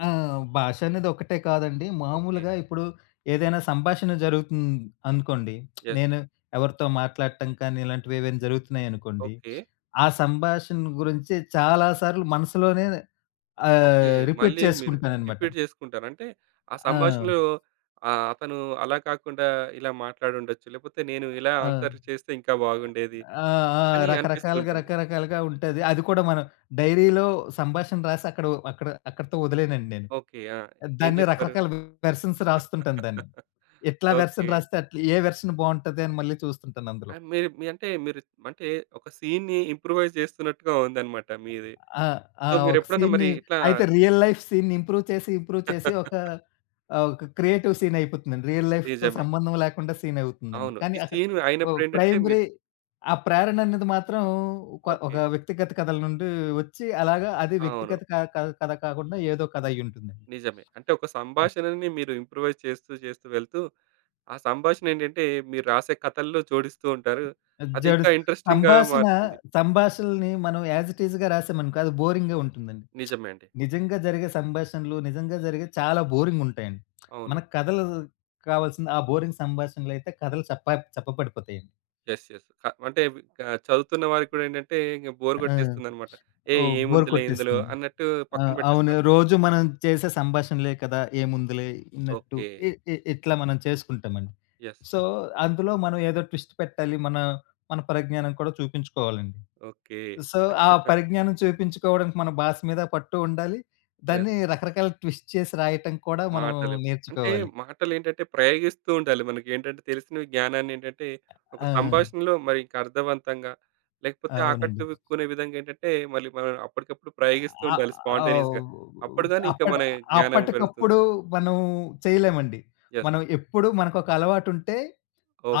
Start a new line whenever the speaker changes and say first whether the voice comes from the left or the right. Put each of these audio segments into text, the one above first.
left: ఆ! భాషనేది ఒకటే కాదండి.
right: ఓకే.
left: మామూలుగా ఇప్పుడు ఏదైనా సంభాషణ జరుగుతుంది అనుకోండి.
right: యెస్.
left: నేను ఎవరితో మాట్లాడటం కానీ ఇలాంటివేవైనా జరుగుతున్నాయనుకోండి.
right: ఓకే.
left: ఆ సంభాషణ గురించి చాలా సార్లు మనసులోనే
right: ఓకే.
left: ఆహ్, రిపీట్
right: మళ్ళీ మీరు
left: చేసుకుంటాననమాట.
right: రిపీట్ చేసుకుంటారు. అంటే, ఆ
left: ఆ!
right: సంభాషణలో ఆహ్, అతను అలా కాకుండా ఇలా మాట్లాడుండొచ్చు. లేకపోతే, నేను ఇలా
left: ఆ!
right: ఆన్‌సర్లు చేస్తే ఇంకా బాగుండేది
left: ఆ! ఆ!
right: అని అనిపిస్తూ
left: రకరకాలుగా,
right: ఉంటుంది.
left: రకరకాలుగా ఉంటది. అది కూడా మనం డైరీలో సంభాషణ రాసి, అక్కడో అక్కడ అక్కడితో వదిలేనండి నేను.
right: ఓకే. ఆ! ఏం
left: దాన్ని
right: చేస్తారు?
left: రకరకాల వెర్షన్స్ రాస్తుంటాను దాన్ని. ఎట్లా
right: ఓకే.
left: వెర్షన్ రాస్తే అట్లా. ఏ వెర్షన్ బావుంటది అని మళ్ళీ చూస్తుంటాను అందులో.
right: ఆ! మీరు మీ అంటే మీరు అంటే ఒక సీన్‌ని ఇంప్రూవైజ్ జేస్తున్నట్టుగా ఉందనమాట మీది.
left: ఆ! ఆ!
right: సో,
left: ఒక
right: మీరెప్పుడన్నా మరి
left: సీన్‌ని
right: ఇట్లా
left: అయితే, రియల్ లైఫ్ సీన్‌ని ఇంప్రూవ్ చేసి ఇంప్రూవ్ చేసి ఒకా ఆహ్, ఒక క్రియేటివ్ సీనయిపోతుందండి. రియల్ లైఫ్‌తో
right: నిజమే.
left: సంబంధం లేకుండా సీనవుతుందండి.
right: అవును.
left: కానీ
right: ఈ
left: అక్క
right: సీన్
left: ఒ
right: అయినప్పుడేంటంటే మీరు
left: ప్రైమరీ ఆ ప్రేరననేది మాత్రం కొ ఒక
right: ఓకే.
left: వ్యక్తిగత కథల నుండి వచ్చి, అలాగా అది
right: అవును.
left: వ్యక్తిగత క కథ కాకుండా ఏదో కథైయుంటుందండి.
right: నిజమే. అంటే ఒక
left: ఆ!
right: సంభాషణని మీరు ఇంప్రూవైజ్ చేస్తూ ,చేస్తూ వెళ్తూ ఆ సంభాషణేంటంటే, మీరు రాసే కథల్లో జోడిస్తూ ఉంటారు. అది ఇంకా
left: అజ్జడుస్
right: ఇంట్రెస్టింగ్‌గా
left: సంభాషణా
right: మారుతుంది.
left: సంభాషణలని మనం యాస్ ఇట్ ఈజ్‌గా రాసామనుకో, అది బోరింగ్‌గా ఉంటుందండి.
right: నిజమే అండి.
left: నిజంగా జరిగే సంభాషణలు, నిజంగా జరిగేది చాలా బోరింగుంటాయండి.
right: అవును.
left: మనకు కథలు కావాల్సింది ఆ బోరింగ్ సంభాషణలయితే కథలు చప్ప చప్పబడిపోతాయండి.
right: Yes, yes. క అంటే వి ఆహ్, చదువుతున్న వారికి కూడా ఏంటంటే ఇంక
left: ఆ!
right: బోర్ కొట్టేస్తుందనమాట. ఏ
left: ఓహ్! బోర్
right: ఏముందిలే ఇందులో
left: కొట్టేస్తుంది.
right: అన్నట్టు
left: ఆ!
right: పక్కన
left: అవును.
right: బెట్టేస్తారు.
left: రోజు మనం చేసే సంభాషణలే కదా, ఏముందిలే అన్నట్టు
right: ఓకే.
left: ఇ ఇ ఇట్లా మనం చేసుకుంటామండి.
right: యెస్.
left: సో, అందులో మనం ఏదో ట్విస్ట్ పెట్టాలి, మన మన పరిజ్ఞానం కూడా చూపించుకోవాలండి.
right: ఓకే.
left: సో, ఆ పరిజ్ఞానం చూపించుకోడం మన భాస మీద పట్టూ ఉండాలి,
right: యెస్.
left: దాన్ని రకరకాల ట్విస్ట్ చేసి రాయటం కూడా మనం
right: మాటలు. అంటే
left: నేర్చుకోవాలి.
right: మాటలేంటంటే ప్రయోగిస్తూ ఉండాలి. మనకేంటంటే తెలిసిన జ్ఞానాన్నేంటంటే, ఒక
left: ఆ!
right: సంభాషణలో మరి ఇంక అర్థవంతంగా లేకపోతే,
left: అవునండి.
right: ఆకట్టుకునే విధంగా ఏంటంటే మళ్ళీ మనం అప్పటికప్పుడు ప్రయోగిస్తూ
left: ఆ!
right: ఉండాలి. స్పాంటేనియస్‌గా.
left: అవ్
right: అప్పుడు గానీ ఇంక
left: అప్పడ్
right: మన జ్ఞానం పెరుగుతుంది.
left: అప్పటికప్పుడు మనం చేయలేమండి.
right: యెస్.
left: మనం ఎప్పుడు మనకొక అలవాటుంటే,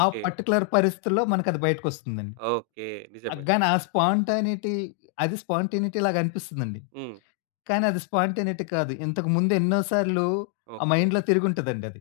left: ఆ పార్టిక్యులర్ పరిస్థితుల్లో మనకది బయటికొస్తుందండి.
right: ఓకే.
left: ఆ!
right: నిజమే.
left: గాని ఆ స్పాంటనిటీ అది స్పాంటేనిటీ‌ లాగనిపిస్తుందండి.
right: హ్మ్.
left: కానీ, అది స్పాంటేనిటీ కాదు. ఇంతకు ముందు ఎన్నో సార్లు ఆ
right: ఓకే.
left: మైండ్‌లో తిరుగుంటదండి అది.